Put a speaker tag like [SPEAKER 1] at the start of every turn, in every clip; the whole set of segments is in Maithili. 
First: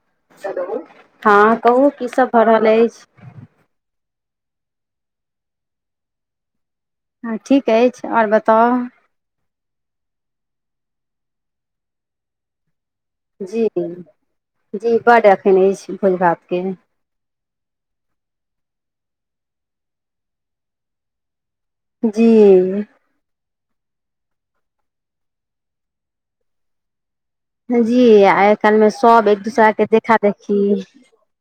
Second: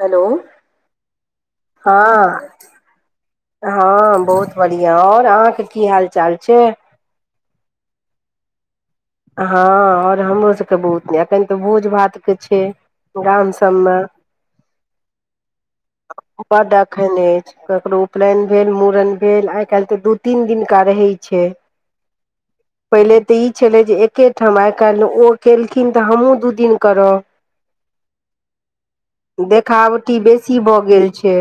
[SPEAKER 1] हेलो
[SPEAKER 2] हँ कहू की
[SPEAKER 1] हँ
[SPEAKER 2] सब भऽ रहल अछि
[SPEAKER 1] हँ बहुत बढ़िआं आओर अहाँके की हाल चाल छै
[SPEAKER 2] हँ ठीक अछि आओर बताउ
[SPEAKER 1] हँ आओर हमरो सभके बहुत नहि एखन तऽ भोज भातके छै गॉम
[SPEAKER 2] जी
[SPEAKER 1] सब मे
[SPEAKER 2] जी बड्ड एखन अछि भोज भात के
[SPEAKER 1] बड एखन अछि केकरो उपनैन भेल मुूड़न भेल आइ काल्हि तऽ दू तीन दिनका रहै छै
[SPEAKER 2] जी
[SPEAKER 1] पहिले तऽ ई छलै जे एके ठाम आइ काल्हि ओ केलखिन तऽ हमहूँ दू दिन करब
[SPEAKER 2] जी आइ काल्मे सब एक दूसराके देखा
[SPEAKER 1] देखावटी बेसी
[SPEAKER 2] देखी
[SPEAKER 1] भऽ गेल छै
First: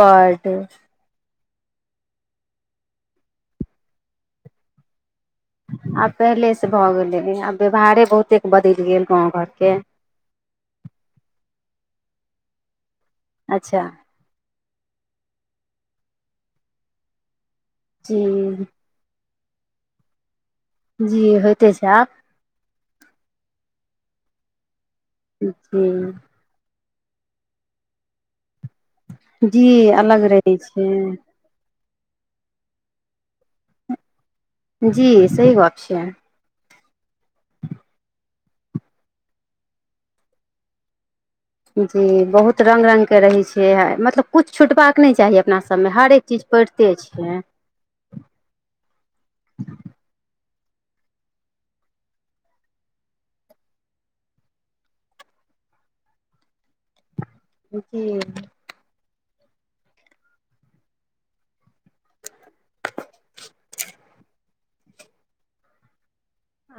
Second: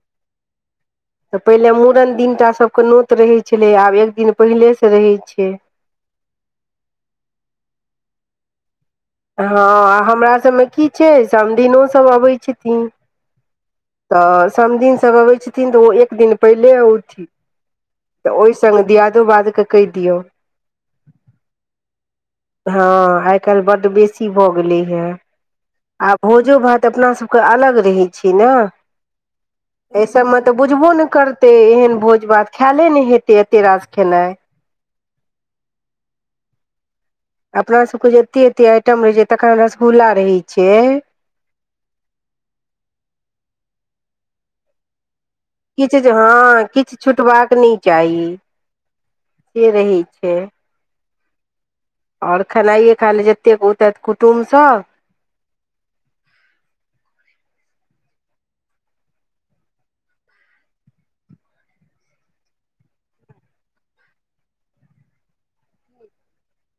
[SPEAKER 2] बड्ड
[SPEAKER 1] तऽ पहिले मूड़न दिनट सभके नोत रहैत छलै आब एक दिन पहिलेसँ रहैत छै
[SPEAKER 2] आब पहिले से भए गेले आब व्यवहारे बहुते बदल गेल गाँव घर के
[SPEAKER 1] हँ हमरा सभमे की छै समघिनोसभ अबैत छथिन
[SPEAKER 2] अच्छा
[SPEAKER 1] तऽ समघिन सभ अबै छथिन तऽ ओ एक दिन पहिले उथिन
[SPEAKER 2] जी
[SPEAKER 1] तऽ ओहि सङ्ग दियादो बादके कहि दियौ
[SPEAKER 2] जी होइते छै आब
[SPEAKER 1] हँ आइ काल्हि बड्ड बेसी भऽ गेले या
[SPEAKER 2] जी
[SPEAKER 1] आ भोजो भात तऽ अपना सबके अलग रहै छै ने
[SPEAKER 2] जी
[SPEAKER 1] ऐ
[SPEAKER 2] अलग
[SPEAKER 1] सबमे
[SPEAKER 2] रहै
[SPEAKER 1] तऽ बुझबो ने
[SPEAKER 2] छै
[SPEAKER 1] करते एहन भोज भात खायले ने हेतै एते राज खेनाइ
[SPEAKER 2] जी सही गप्प छै
[SPEAKER 1] अपनासभके एतेक एतेक आइटम रहै छै तखन रसगुल्ला रहै छै
[SPEAKER 2] जी बहुत रंग रंग के रहै छियै मतलब किछु छुटबाक नहि चाही अपना सबमे
[SPEAKER 1] किछु
[SPEAKER 2] हरेक चीज
[SPEAKER 1] हँ
[SPEAKER 2] पढ़िते
[SPEAKER 1] किछु
[SPEAKER 2] छै
[SPEAKER 1] छूटबाक नहि चाही से रहै छै आओर खेनाइए खा ले जतेक ओत कुटुम्सभ
[SPEAKER 2] जी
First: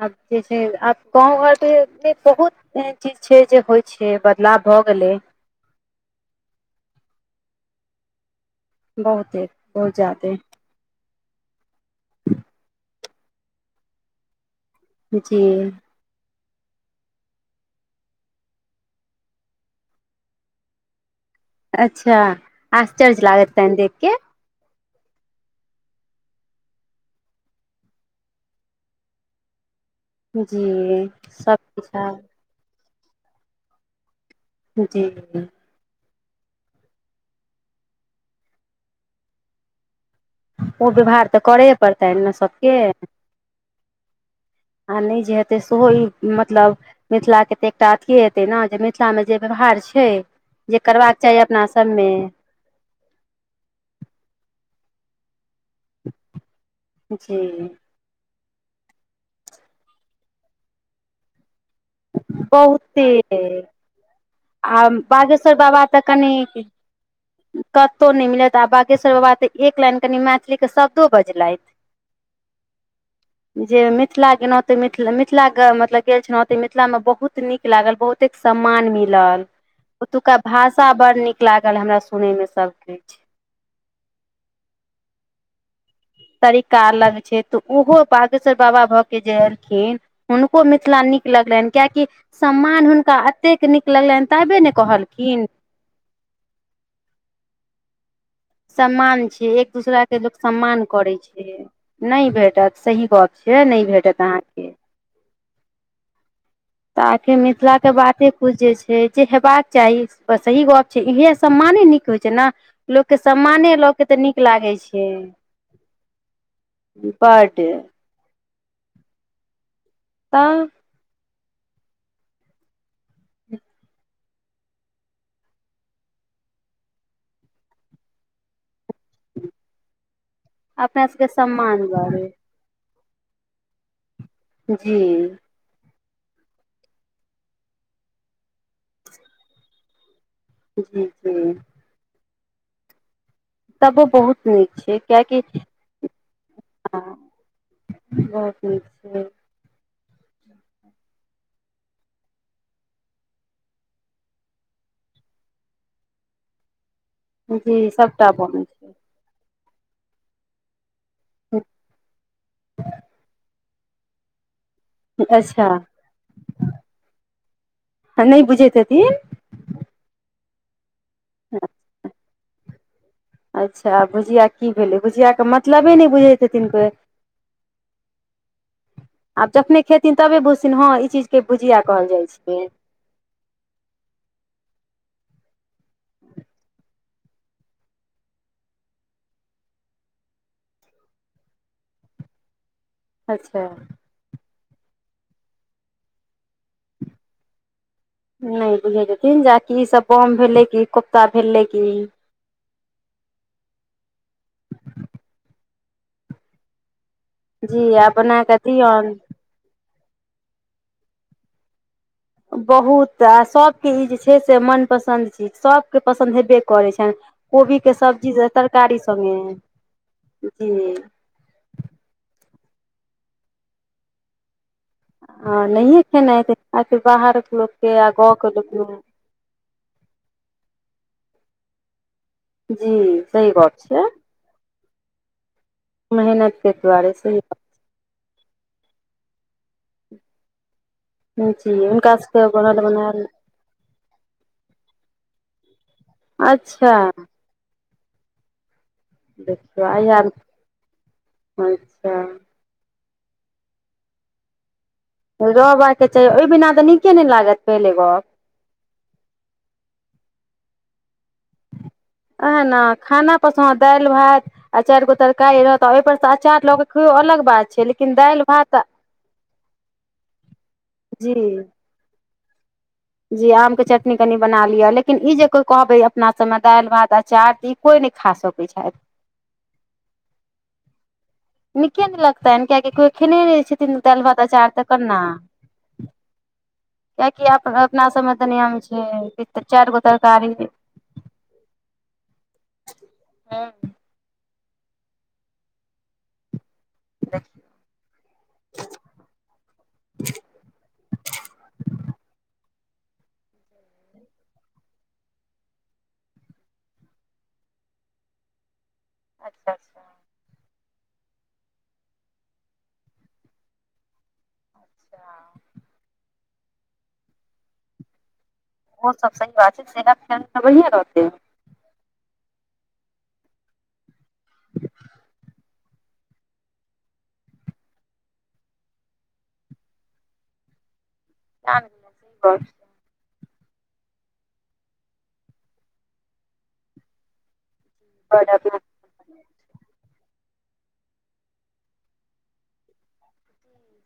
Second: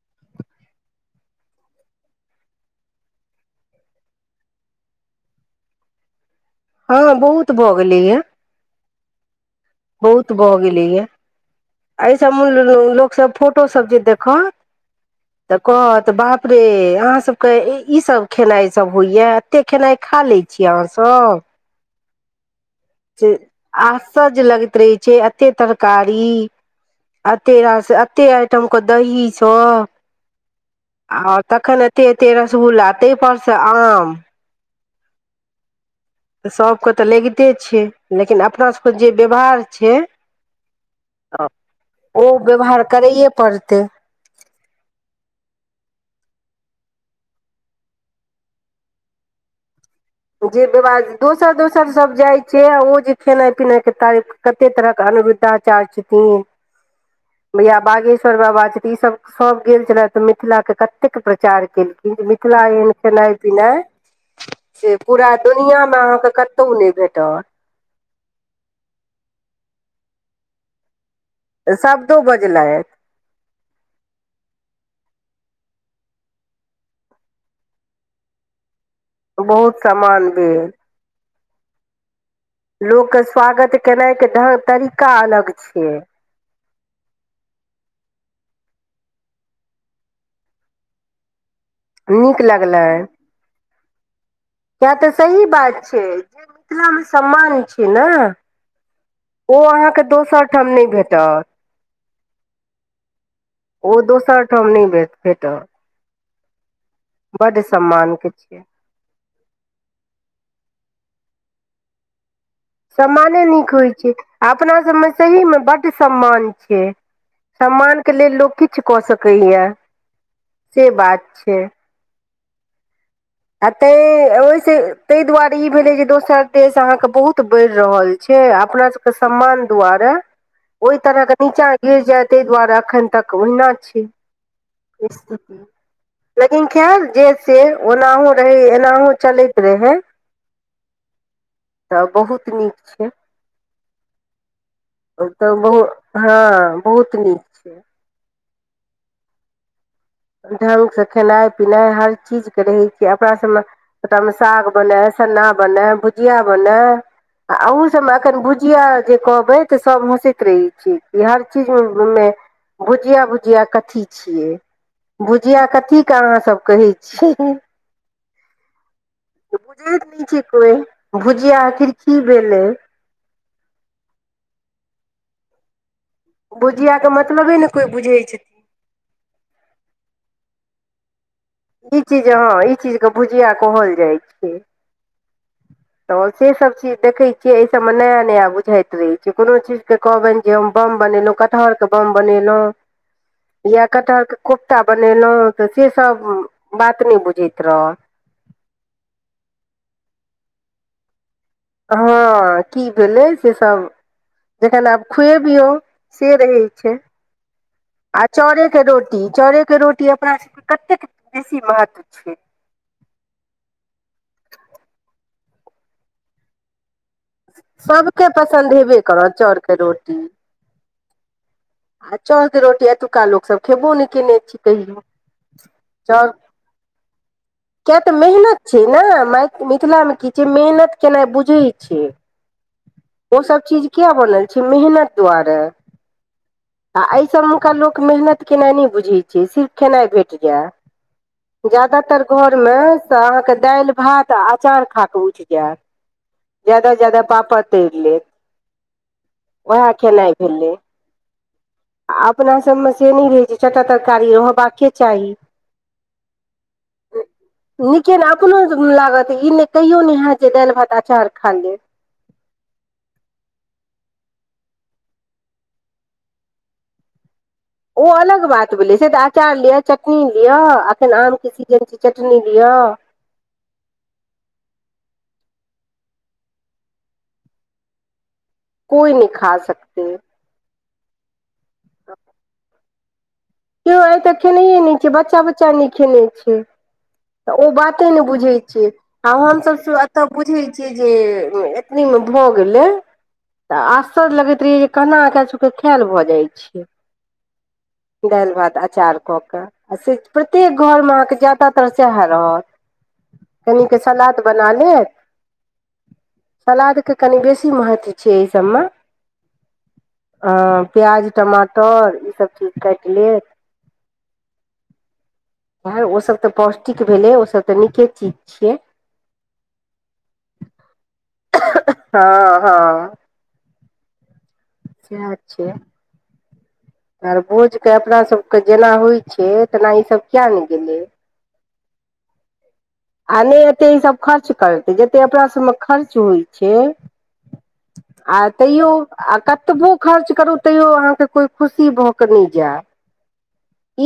[SPEAKER 2] आब जे छै आब गाँव घरमे बहुत एन चीज छै जे होइ छै बदलाव भऽ गेलै
[SPEAKER 1] हँ बहुत भऽ गेलैए
[SPEAKER 2] बहुत एक
[SPEAKER 1] बहुत भ गेलीय एहिसभ लोकसभ फोटोसभ जे देखत
[SPEAKER 2] जी
[SPEAKER 1] तऽ कहत बाप रे अहाँ सबके ई सब खेनाइ सब होइएा एते खेनाइ खा लै छी अहाँसभ
[SPEAKER 2] अच्छा आश्चर्य लागत तहन देख
[SPEAKER 1] आशचर्ज लगैत रहै छै अते तरकारी अते रास एते आइटम के दही सब
[SPEAKER 2] के जी
[SPEAKER 1] आ
[SPEAKER 2] सब
[SPEAKER 1] तखन
[SPEAKER 2] किछ
[SPEAKER 1] एते
[SPEAKER 2] आब
[SPEAKER 1] ते रसगुल्ला तेहि परस आम
[SPEAKER 2] जी
[SPEAKER 1] सभके तऽ लगिते छै लेकिन अपनासभके जे व्यवहार छै
[SPEAKER 2] ओ व्यवहार तऽ करै पड़तै
[SPEAKER 1] ओ
[SPEAKER 2] ने सभके
[SPEAKER 1] व्यवहार करैए पड़तै
[SPEAKER 2] आ नहि जे हेतै सेहो ई मतलब मिथिला के तऽ एकटा अथीये हेतैय ने जे मिथिला मे जे व्यवहार छैय
[SPEAKER 1] जे विवाद दोसर दोसरसभ जाइ छियै आ ओ जे खेनाइ पिनाइके तारीफ कतेक तरह अनुरुद्धाचार्य छथिन
[SPEAKER 2] जी
[SPEAKER 1] भैया बागेश र बाबा छथि ई सब सब गेल रहथि त मिथिला के कतेक प्रचार [unintelligible] मिथिला एहेन
[SPEAKER 2] बहुते
[SPEAKER 1] खेनाइ पिनाइ
[SPEAKER 2] आ
[SPEAKER 1] से पूरा
[SPEAKER 2] बागेश्वर बाबा
[SPEAKER 1] दुनिया में
[SPEAKER 2] तऽ
[SPEAKER 1] अहाँके
[SPEAKER 2] कनि
[SPEAKER 1] कतौ नहि भेट
[SPEAKER 2] कतहु नहि मिलत आ बागेश्वर बाबा तऽ एक लाइन कनि मैथिली के शब्द [unintelligible] बजलैथ
[SPEAKER 1] शब्दो बजलथि
[SPEAKER 2] जे मिथिला के नाते मिथिले मिथ मिथिला ग के मतलब गेल छलौं मिथिला में बहुत नीक लागल बहुतेक सम्मान मिल मिलल
[SPEAKER 1] बहुत सम्मान
[SPEAKER 2] ओतुका
[SPEAKER 1] भेल
[SPEAKER 2] भाषा बड़ नीक लागल हमरा सुनय मे
[SPEAKER 1] लोकके स्वागत केनाइके ढंग तरीका अलग छियै
[SPEAKER 2] तरीका अलग छै तऽ उहो बागेश्वर बाबा भऽ के जे एलखिन हुनको मिथिला नीक लगलैनि कियाकि
[SPEAKER 1] नीक
[SPEAKER 2] सम्मान हुनका अतेक नीक लगलनि तबे ने
[SPEAKER 1] ये तऽ सही
[SPEAKER 2] कहलखिन
[SPEAKER 1] बात छै जे मिथिलामे सम्मान छै ने
[SPEAKER 2] सम्मान छै
[SPEAKER 1] ओ
[SPEAKER 2] एक
[SPEAKER 1] अहाँके
[SPEAKER 2] दूसरा के
[SPEAKER 1] दोसर
[SPEAKER 2] लोक
[SPEAKER 1] ठाम नहि
[SPEAKER 2] सम्मान करै
[SPEAKER 1] भेटत
[SPEAKER 2] छै नहि भेटत सही गप से नहि
[SPEAKER 1] ओ
[SPEAKER 2] भेटत
[SPEAKER 1] दोसर ठाम
[SPEAKER 2] अहाँके
[SPEAKER 1] नहि भे भेटत
[SPEAKER 2] तकि
[SPEAKER 1] बड्ड
[SPEAKER 2] मिथिलाके
[SPEAKER 1] सम्मानके
[SPEAKER 2] बाते कुछ जे छै जे हेबाक चाही सही गप छै इहे सम्माने निक होय छै ने लोकके
[SPEAKER 1] सम्माने नीक
[SPEAKER 2] लऽ
[SPEAKER 1] होइत
[SPEAKER 2] के
[SPEAKER 1] छै
[SPEAKER 2] तऽ नीक लागै
[SPEAKER 1] अपना
[SPEAKER 2] छै
[SPEAKER 1] सभमे सहीमे बड्ड सम्मान छै
[SPEAKER 2] बड
[SPEAKER 1] सम्मान के लेल लोक किछु कऽ सकैया
[SPEAKER 2] तऽ
[SPEAKER 1] से बात छै आ तांय ओहिसँ ताहि दुआरे ई भेलै जे दोसर देश अहाँके बहुत बढ़ि रहल छै से अपना सबके सम्मान दुआरे ओहि
[SPEAKER 2] अपना सबके
[SPEAKER 1] तरह के नीचा
[SPEAKER 2] सम्मान
[SPEAKER 1] गिर जाय
[SPEAKER 2] दुआरे
[SPEAKER 1] ताहि दुआरे एखन तक [unintelligible] छी
[SPEAKER 2] जी
[SPEAKER 1] लेकिन खैर जे से ओनाहु रहै एनाहु चलैत रहै
[SPEAKER 2] दी दी
[SPEAKER 1] तऽ बहुत नीक छै
[SPEAKER 2] तबो बहुत नीक कियेकि
[SPEAKER 1] तऽ बहु हँ
[SPEAKER 2] ह
[SPEAKER 1] बहुत नीक छै
[SPEAKER 2] [unintelligible] ठीक छै
[SPEAKER 1] ढंग से खेनाइ पिनाइ हर चीज के रहै छियै अपना सभमे सबका में साग बना सन्ना बनै भुजिया बनै आ
[SPEAKER 2] जी
[SPEAKER 1] अहू सभमे
[SPEAKER 2] सभटा
[SPEAKER 1] एखन
[SPEAKER 2] बनै
[SPEAKER 1] भुझिया
[SPEAKER 2] छै
[SPEAKER 1] जे कहबै तऽ सभ हँसैत रहैत छै जे हर चीजमें भुजिया भुजिया कथी छियै भुजिया
[SPEAKER 2] अच्छा
[SPEAKER 1] कथीके अहाँसभ कहै छियै
[SPEAKER 2] आ नैय बुझैत हेथिन
[SPEAKER 1] बुझैत नहि छै कोइ भुजिया आखिर की भेलै
[SPEAKER 2] अच्छा भुजिया की भेलै भुजिया के मतलबे नहि बुझैत हेथिन कोइ
[SPEAKER 1] भुझियाके मतलबे ने कोइ बुझै छथिन
[SPEAKER 2] आब जखने खेथिन तबे बुझथिन हँ ई चीज
[SPEAKER 1] ई चीज हँ ई चीजके भुजिया कहल जाइ छै तऽ सेसभ चीज देखै छियै एहिठम नया नया बुझाइत रहैत छै कोनो चीजके कहबनि जे हम बम बनेलंहु कटहर के बम बनेलहुं
[SPEAKER 2] अच्छा
[SPEAKER 1] या कटहर के बम कोफ्ता बनेलहुँ तऽ सेसभ बात नहि बुझैत रहल
[SPEAKER 2] नहि बुझे छेथिन जाकि ई सब बम भेलै कि कोफ्ता भेलै कि
[SPEAKER 1] हँ की भेलै सेसभ जखन आब खुएबियौ से रहै छै
[SPEAKER 2] जी
[SPEAKER 1] आ
[SPEAKER 2] बना कऽ
[SPEAKER 1] चाउरे के
[SPEAKER 2] दियौन
[SPEAKER 1] रोटी चाउरे के रो कि अपना सबके कतेक बेसी महत्व छै
[SPEAKER 2] बहुत आ सबके ई जे छै से मनपसन्द चीज सभके पसन्द हेबे करैत छनि कोबी के
[SPEAKER 1] सबके
[SPEAKER 2] सब्जी
[SPEAKER 1] पसन्द
[SPEAKER 2] तरकारी
[SPEAKER 1] हेबे करत
[SPEAKER 2] सगे
[SPEAKER 1] चाउरके रोटी
[SPEAKER 2] जी
[SPEAKER 1] आ चौद रोटी एतुका लोकसभ खेबो ने कयने छी कहियो
[SPEAKER 2] ह नहिए खेना हेतइ बाहर
[SPEAKER 1] किए तऽ मेहनत छै ने मिथिलामे की छै मेहनत केनाइ बुझैत छियै
[SPEAKER 2] जी सही
[SPEAKER 1] ओसभ
[SPEAKER 2] गप
[SPEAKER 1] चीज
[SPEAKER 2] छै
[SPEAKER 1] किया बनल छै मेहनत दुआरे
[SPEAKER 2] मेहनत के
[SPEAKER 1] आ
[SPEAKER 2] दुआरे सही
[SPEAKER 1] एहिसभमेका लोक मेहनत केनाइ नहि बुझैत छै सिर्फ खेनाइ भेट जाय
[SPEAKER 2] बात जी हुनका
[SPEAKER 1] जादातर
[SPEAKER 2] सबके
[SPEAKER 1] घरमे
[SPEAKER 2] बनल बनायल
[SPEAKER 1] अहाँ के दालि भात आ अचार खा कऽ उइठ जैत ज्यादा
[SPEAKER 2] अच्छा
[SPEAKER 1] जायदा पापर तैर लेत
[SPEAKER 2] देखियौ
[SPEAKER 1] उएह
[SPEAKER 2] अहिया
[SPEAKER 1] खेनाइ भेलै
[SPEAKER 2] अच्छा
[SPEAKER 1] आ अपना से सबमे नहि रहै छै छअ टा तरकारी रह चाही
[SPEAKER 2] रहबाक के चाही ओहि बिना तऽ नीके नहि लागत पहिले
[SPEAKER 1] लेकिन
[SPEAKER 2] गप
[SPEAKER 1] अपनो लागत ई नहि कहियो नै हाएत जे दालि भात अचार खा लेब
[SPEAKER 2] अहां न खाना पसन्द दालि भात आ चारि गो तरकारी रहत आ ओहि पर से अचार लो के खैयो अलग बात छै
[SPEAKER 1] ओ
[SPEAKER 2] लेकिन दालि
[SPEAKER 1] अलग बात
[SPEAKER 2] भात
[SPEAKER 1] भेलै से तऽ अचार लिअ चटनी लिअ अखन
[SPEAKER 2] जी
[SPEAKER 1] आमके सीजन छै चटनी नी दिय
[SPEAKER 2] जी आम के चटनी कनि बना लिअ लेकिन ई जे कोइ कहबै अपना सभमे दालि भात अचार इ कोइ ने खाँ सकइ
[SPEAKER 1] कोई नइ खा सकते
[SPEAKER 2] नीकेया नहि लगताैन क को
[SPEAKER 1] केओ आइ तक खेनाए नहि छै बच्चा बच्चा नहि खेने छै
[SPEAKER 2] कियाकि
[SPEAKER 1] तऽ
[SPEAKER 2] आप
[SPEAKER 1] ओ
[SPEAKER 2] अपना
[SPEAKER 1] बाते नहि
[SPEAKER 2] सबमे तऽ
[SPEAKER 1] बुझैत
[SPEAKER 2] नियम
[SPEAKER 1] छियै आ
[SPEAKER 2] छै चारि
[SPEAKER 1] हमसभ
[SPEAKER 2] गो
[SPEAKER 1] एतय
[SPEAKER 2] तरकारी हूँ
[SPEAKER 1] बुझैत छियै जे ए मे म गेलै त आश्चर्य लगैत पी केना क एकासबके खायल भऽ जाइ छ
[SPEAKER 2] [unintelligible]
[SPEAKER 1] दालि भात अचार कऽ क आ से प्रत्येक घरमे अहाँके ज्यदातर सेहा रहत कनिके सलाद बना लेत सलाा दके कनि बेसी महत्त्व छिय एहिस्म
[SPEAKER 2] अच्छा अच्छा अच्छा
[SPEAKER 1] अ प्याज टमाटर ई सब चीज काइटलेत ओ सब तऽ पौष्टिक भेलै ओ सब तऽ नीके चीज छियै
[SPEAKER 2] ओ सब सही बात छै सेना त बनिए रहतै
[SPEAKER 1] हँ हँ से छै आर भोजके अपनासभके जेना होइत छै तेना ईसभ कियाने गेलै
[SPEAKER 2] जान सह कह छै
[SPEAKER 1] आ नहि एते ई सब खर्च करतै जते अपना सबमे खर्च होइ छै आ तैयो आ कतबो खर्च करू तैयो अहाँके कोइ खुशी भऽक नहि जाय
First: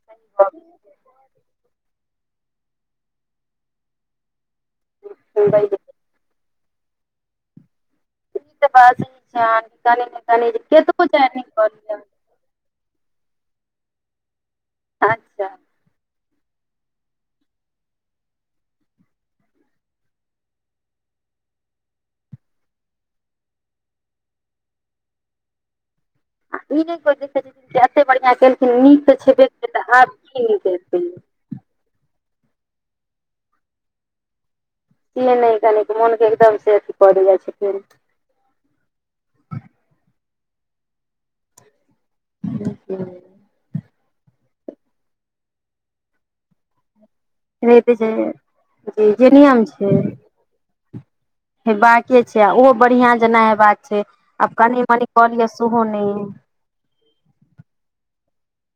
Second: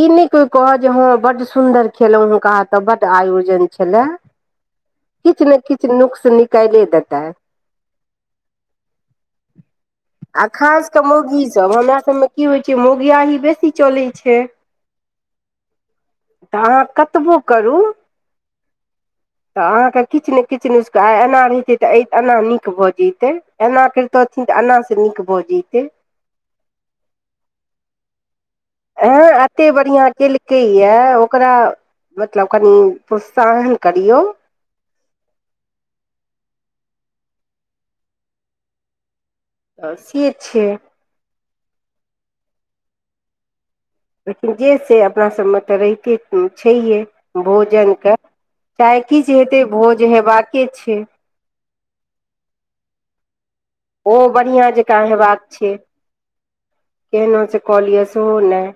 [SPEAKER 1] ई नहि कहत जे हँ बड सुंन्दर खेलौं हं अहां ओतऽ बड आयोजन छलए किछु ने किछु नुकस निकाइले देतय
[SPEAKER 2] ई तऽ बात ई छै कनी ने
[SPEAKER 1] आ
[SPEAKER 2] कनी केतनो चाहे नीक कऽ लिय
[SPEAKER 1] मौगीयाही बेसी चलै छै
[SPEAKER 2] अच्छा
[SPEAKER 1] तऽ अहाँ कतबो करू तऽ अहाँके किछु ने किछु नुसखा आ एना रहितै तऽ एना नीक भऽ जतै एना करितथिन जे अना से नीक भऽ जैतै
[SPEAKER 2] आ ई नहि कोइ देखैत छथिन एते बढ़िआँ केलखिन नीक तऽ
[SPEAKER 1] एँ
[SPEAKER 2] छेबे करै तऽ आब की नीक हेतै
[SPEAKER 1] हं मतलब कनि प्रोत्साहन करियौ
[SPEAKER 2] से नहि कनिक मोनके एकदम से अथी कऽ दै जाइ छथिन
[SPEAKER 1] तऽ से छै
[SPEAKER 2] त
[SPEAKER 1] लेकिन जे से अपना सबमे तऽ रहिते छैहे भोजन कऽ
[SPEAKER 2] छै
[SPEAKER 1] चाहे
[SPEAKER 2] जी जे
[SPEAKER 1] किछु हेतै
[SPEAKER 2] नियम छै
[SPEAKER 1] भोज हेबाके छै
[SPEAKER 2] हेबाके छै आ ओहो बढ़िया जेना हेबाक छै
[SPEAKER 1] ओ
[SPEAKER 2] आब
[SPEAKER 1] बढ़ियां
[SPEAKER 2] कनि
[SPEAKER 1] जकां
[SPEAKER 2] मनि कऽ
[SPEAKER 1] हेबाक
[SPEAKER 2] लिअ
[SPEAKER 1] छै
[SPEAKER 2] सेहो नहि
[SPEAKER 1] केहनो से कऽलिय [unintelligible]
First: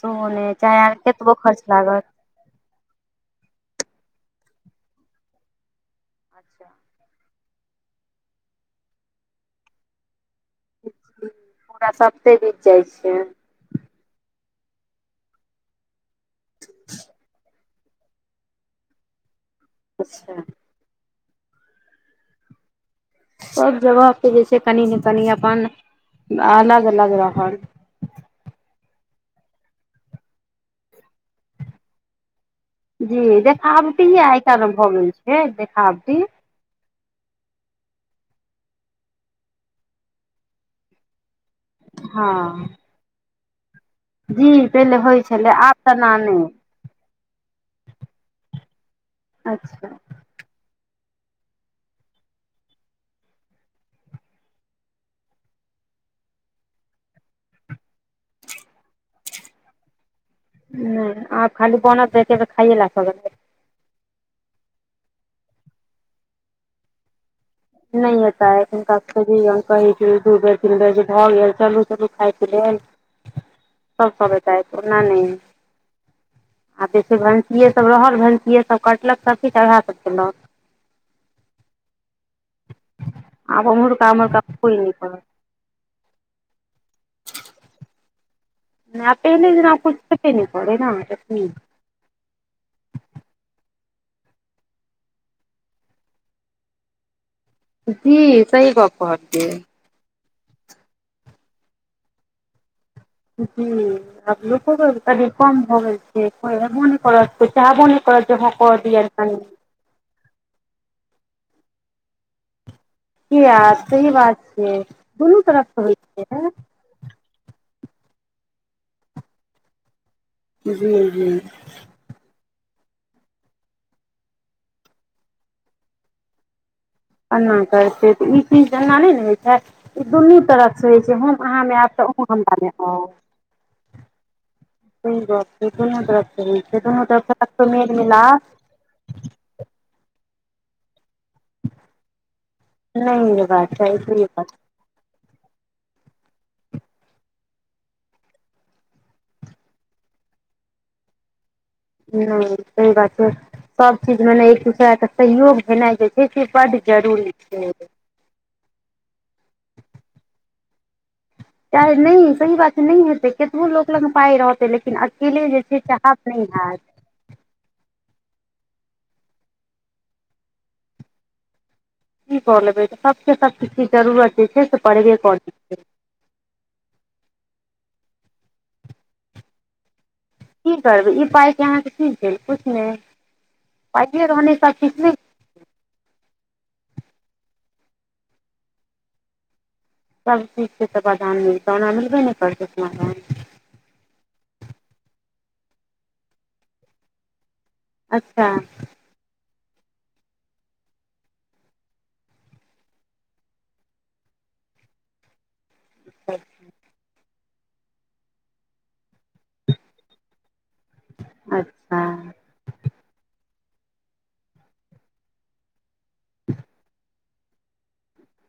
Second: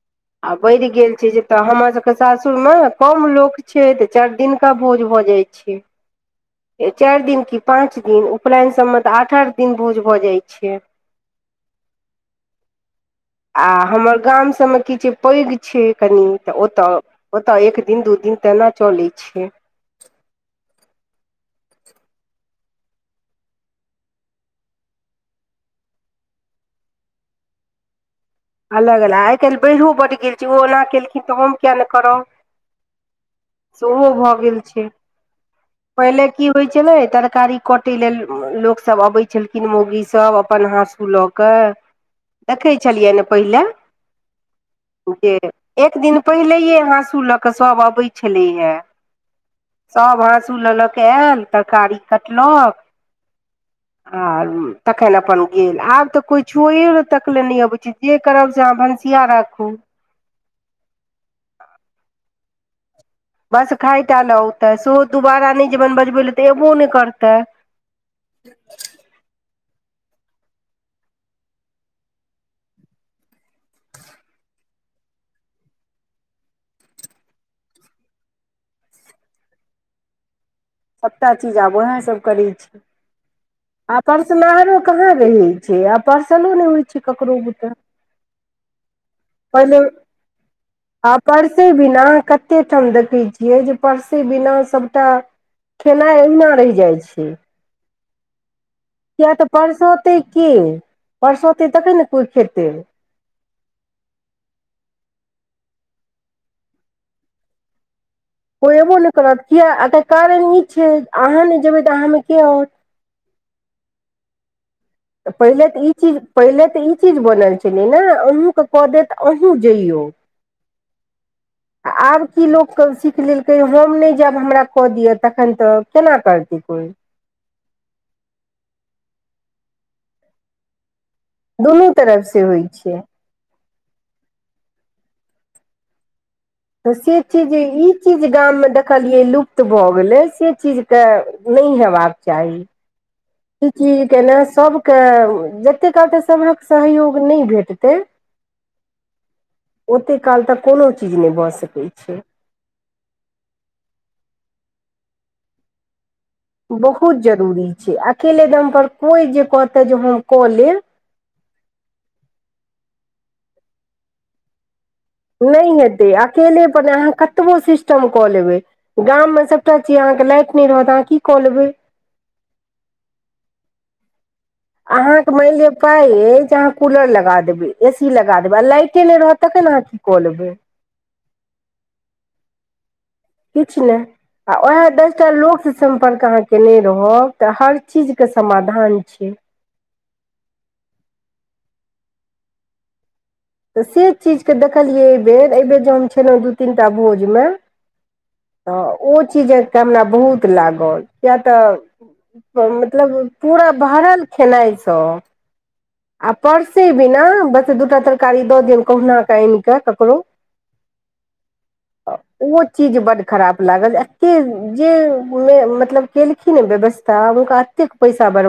[SPEAKER 2] सेहो
[SPEAKER 1] आ
[SPEAKER 2] नहि चाहे
[SPEAKER 1] बढ़ि
[SPEAKER 2] अहाँ
[SPEAKER 1] गेल
[SPEAKER 2] कतबो
[SPEAKER 1] छै तऽ
[SPEAKER 2] खर्च
[SPEAKER 1] हमर
[SPEAKER 2] लागत
[SPEAKER 1] सबके सासुरमे कम लोक छै तऽ चारि दिन का भोज भऽ जाइ छै चारि दिन पाँच दिन उपलायन सब में तऽ आठ आठ दिन भोज भऽ जाय छै
[SPEAKER 2] पूरा सप्ते बीत जाइ छै
[SPEAKER 1] आ हमर गाम तै में की छै पैघ छै कनि तऽ ओत ओत दू दिन तेना चलैत छै
[SPEAKER 2] अच्छा सभ जगह पे जे छै कनि ने कनि अपन अलग अलग रहल
[SPEAKER 1] अलग अलग आइ काल्हि बाढ़िओ बड गेल छै ओ ओना केलखिन तऽ हम किएक नहि करब
[SPEAKER 2] जी
[SPEAKER 1] सेहो
[SPEAKER 2] देखावटीये
[SPEAKER 1] भऽ
[SPEAKER 2] आइ
[SPEAKER 1] गेल
[SPEAKER 2] काल्हि
[SPEAKER 1] छै
[SPEAKER 2] भऽ गेल देखावटी
[SPEAKER 1] पहिले की होइत छलै तरकारी कटै लेल लोक सब अबै छलखिन मौगी सब अपन हाँसू लऽ के
[SPEAKER 2] हँ
[SPEAKER 1] देखै छलियै ने पहिले
[SPEAKER 2] जी पहिले होइ
[SPEAKER 1] जे
[SPEAKER 2] छलै आब तऽ
[SPEAKER 1] एक
[SPEAKER 2] ना
[SPEAKER 1] दिन
[SPEAKER 2] नहि
[SPEAKER 1] पहिलैये हाँसू लऽ कऽ सभ अबै छलैया
[SPEAKER 2] अच्छा
[SPEAKER 1] सभ हाँसू लऽ लऽ कऽ आयल तरकारी कटलक आ तखन अपन गेल आब तऽ कोइ छुअयो तकले नहि अबै छै जे करब से अहाँ भनसिया राखू
[SPEAKER 2] हं आ खाली बनत तऽ एते कऽ खाइये लए सब
[SPEAKER 1] बस खाइ टा ल ओ तऽ सेहो दुबारा नहि जेबन बजबै लए तऽ एबो नहि करतै
[SPEAKER 2] नहि एता हिनक खोजियौन कहै छै दू बेर तीन बेर जे भऽ गेल चलू चलू खायके लेल सब तब एतैथ ओना नहि आ जैसे भैनसीए सभ रहल भैनसीएसभ कटलक सब किछु उएहसभ कयेलक
[SPEAKER 1] सबटा चीज आब ओहा सब करै छै
[SPEAKER 2] आब
[SPEAKER 1] आ
[SPEAKER 2] उम्हरका उम्हरका
[SPEAKER 1] परसनाहारो
[SPEAKER 2] कोइ नहि
[SPEAKER 1] कहां
[SPEAKER 2] करत
[SPEAKER 1] रहै छै आ पर्सन नै होय छै जिस कक्रोरो
[SPEAKER 2] नहि आब जेना
[SPEAKER 1] पहिले
[SPEAKER 2] कुछ छेबे नहि करै ने
[SPEAKER 1] आ
[SPEAKER 2] एखनी
[SPEAKER 1] परसों बिना कते ठाम देखै छियै जे परसे बिना सबटा खेनाइ अहिना रहि जाइ छै
[SPEAKER 2] जी सही गप
[SPEAKER 1] किएक तऽ
[SPEAKER 2] कहलियै
[SPEAKER 1] परसौतै की परसौतै तखन ने कोइ खेतै
[SPEAKER 2] जी आब लोक ती कम भऽ गेल छै मने करत चाह म
[SPEAKER 1] ओ अबो नहि करत किए एतय कारण ई छै अहाँ नहि जेबै तऽ अहाँ में के आओत
[SPEAKER 2] की यार सही बात छै
[SPEAKER 1] तऽ
[SPEAKER 2] दुनू तरफ
[SPEAKER 1] पहिले
[SPEAKER 2] से
[SPEAKER 1] तऽ ई
[SPEAKER 2] होइ
[SPEAKER 1] चीज
[SPEAKER 2] छै
[SPEAKER 1] पहिले तऽ ई चीज बोलल छै ने अहूँ के कऽ देत अहूँ जइयौ
[SPEAKER 2] जी जी
[SPEAKER 1] सब सीख लेलकै हम नहि जब हमरा कऽ दिअ तखन तऽ केना करतै कोई
[SPEAKER 2] एना करतै तऽ ई चीज एना नहि ने होइ छै ई दुनू तरफ सँ होइ छै जे हम अहाँमे
[SPEAKER 1] दुनू
[SPEAKER 2] आयब तऽ
[SPEAKER 1] तरफ
[SPEAKER 2] अहुं
[SPEAKER 1] से
[SPEAKER 2] हमरा
[SPEAKER 1] होइ
[SPEAKER 2] ल
[SPEAKER 1] छै
[SPEAKER 2] आउ स बात छै को मत [unintelligible]
[SPEAKER 1] तऽ से चीज ई चीज गाममे देखलियै लुप्त भऽ गेलै से चीज के नहि हेबाक चाही
[SPEAKER 2] नहि
[SPEAKER 1] ई
[SPEAKER 2] हेबाक चाही
[SPEAKER 1] चिज
[SPEAKER 2] से
[SPEAKER 1] के
[SPEAKER 2] बात
[SPEAKER 1] सबके जतेक कहत सभहक सहयोग नहि भेटतै ओते काल तऽ कोनो चीज नहि ब सकै छै
[SPEAKER 2] ह सह बात छै सब चीज मे ने एक दूसरा के सहयोग भेनाइ छै से बड्ड
[SPEAKER 1] बहुत जरूरी छै अकेले दम पर कोइ जे कहतै जे हम कऽ लेब
[SPEAKER 2] चाहे नहि सही बात छै नइ हेतेय केतबो लोक लग पाय रहते लेकिन अकेले जे
[SPEAKER 1] नहि
[SPEAKER 2] छै
[SPEAKER 1] हेतय
[SPEAKER 2] चाहत नहि
[SPEAKER 1] अकेले
[SPEAKER 2] हैत
[SPEAKER 1] पर ने अहाँ कतबो सिस टम क लेबै गॉम मे सबटा चिज लाइट नै रहत आहा की क लेबय
[SPEAKER 2] की क लेबै त सबके सबचीज जरूरत जे छै से पड़बे
[SPEAKER 1] अहाँके
[SPEAKER 2] करै
[SPEAKER 1] मानि लिअ
[SPEAKER 2] छै
[SPEAKER 1] पाइ अछि जे अहाँ कूलर लगा देबै ए सी लगा देबय आ लाइटे नहि रहत तखन आहा
[SPEAKER 2] की करबै ई पाइ कि अहाँके की भेल किछु नहि
[SPEAKER 1] किछु नहि
[SPEAKER 2] पाइए रहने
[SPEAKER 1] आ
[SPEAKER 2] सब
[SPEAKER 1] उएह
[SPEAKER 2] किछ नहि
[SPEAKER 1] दसटा लोकसँ सम्पर्क अहाँके केयने रहब तऽ हर चीजके समाधान छैय
[SPEAKER 2] सबचीजके समाधान मिलतै ओना मिलबे नय करतै समाधान
[SPEAKER 1] तऽ से चीजकेँ देखलियै एहिबेर एहिबेर जे हम छलहुँ दू तीन टा भोजमे
[SPEAKER 2] अच्छा
[SPEAKER 1] तऽ ओ चीज के हमरा बहुत लागल किएक तऽ मतलब पूरा भरल खेनाइ स आ परसे बिना बस दू टा तरकारी दऽ दियनि कहुन कऽ आनि कऽ ककरो
[SPEAKER 2] अच्छा
[SPEAKER 1] ओ चीज बड खराप लागल एते जे मे मतलब केलखिन व्यवस्था हुनका एते पैसा बर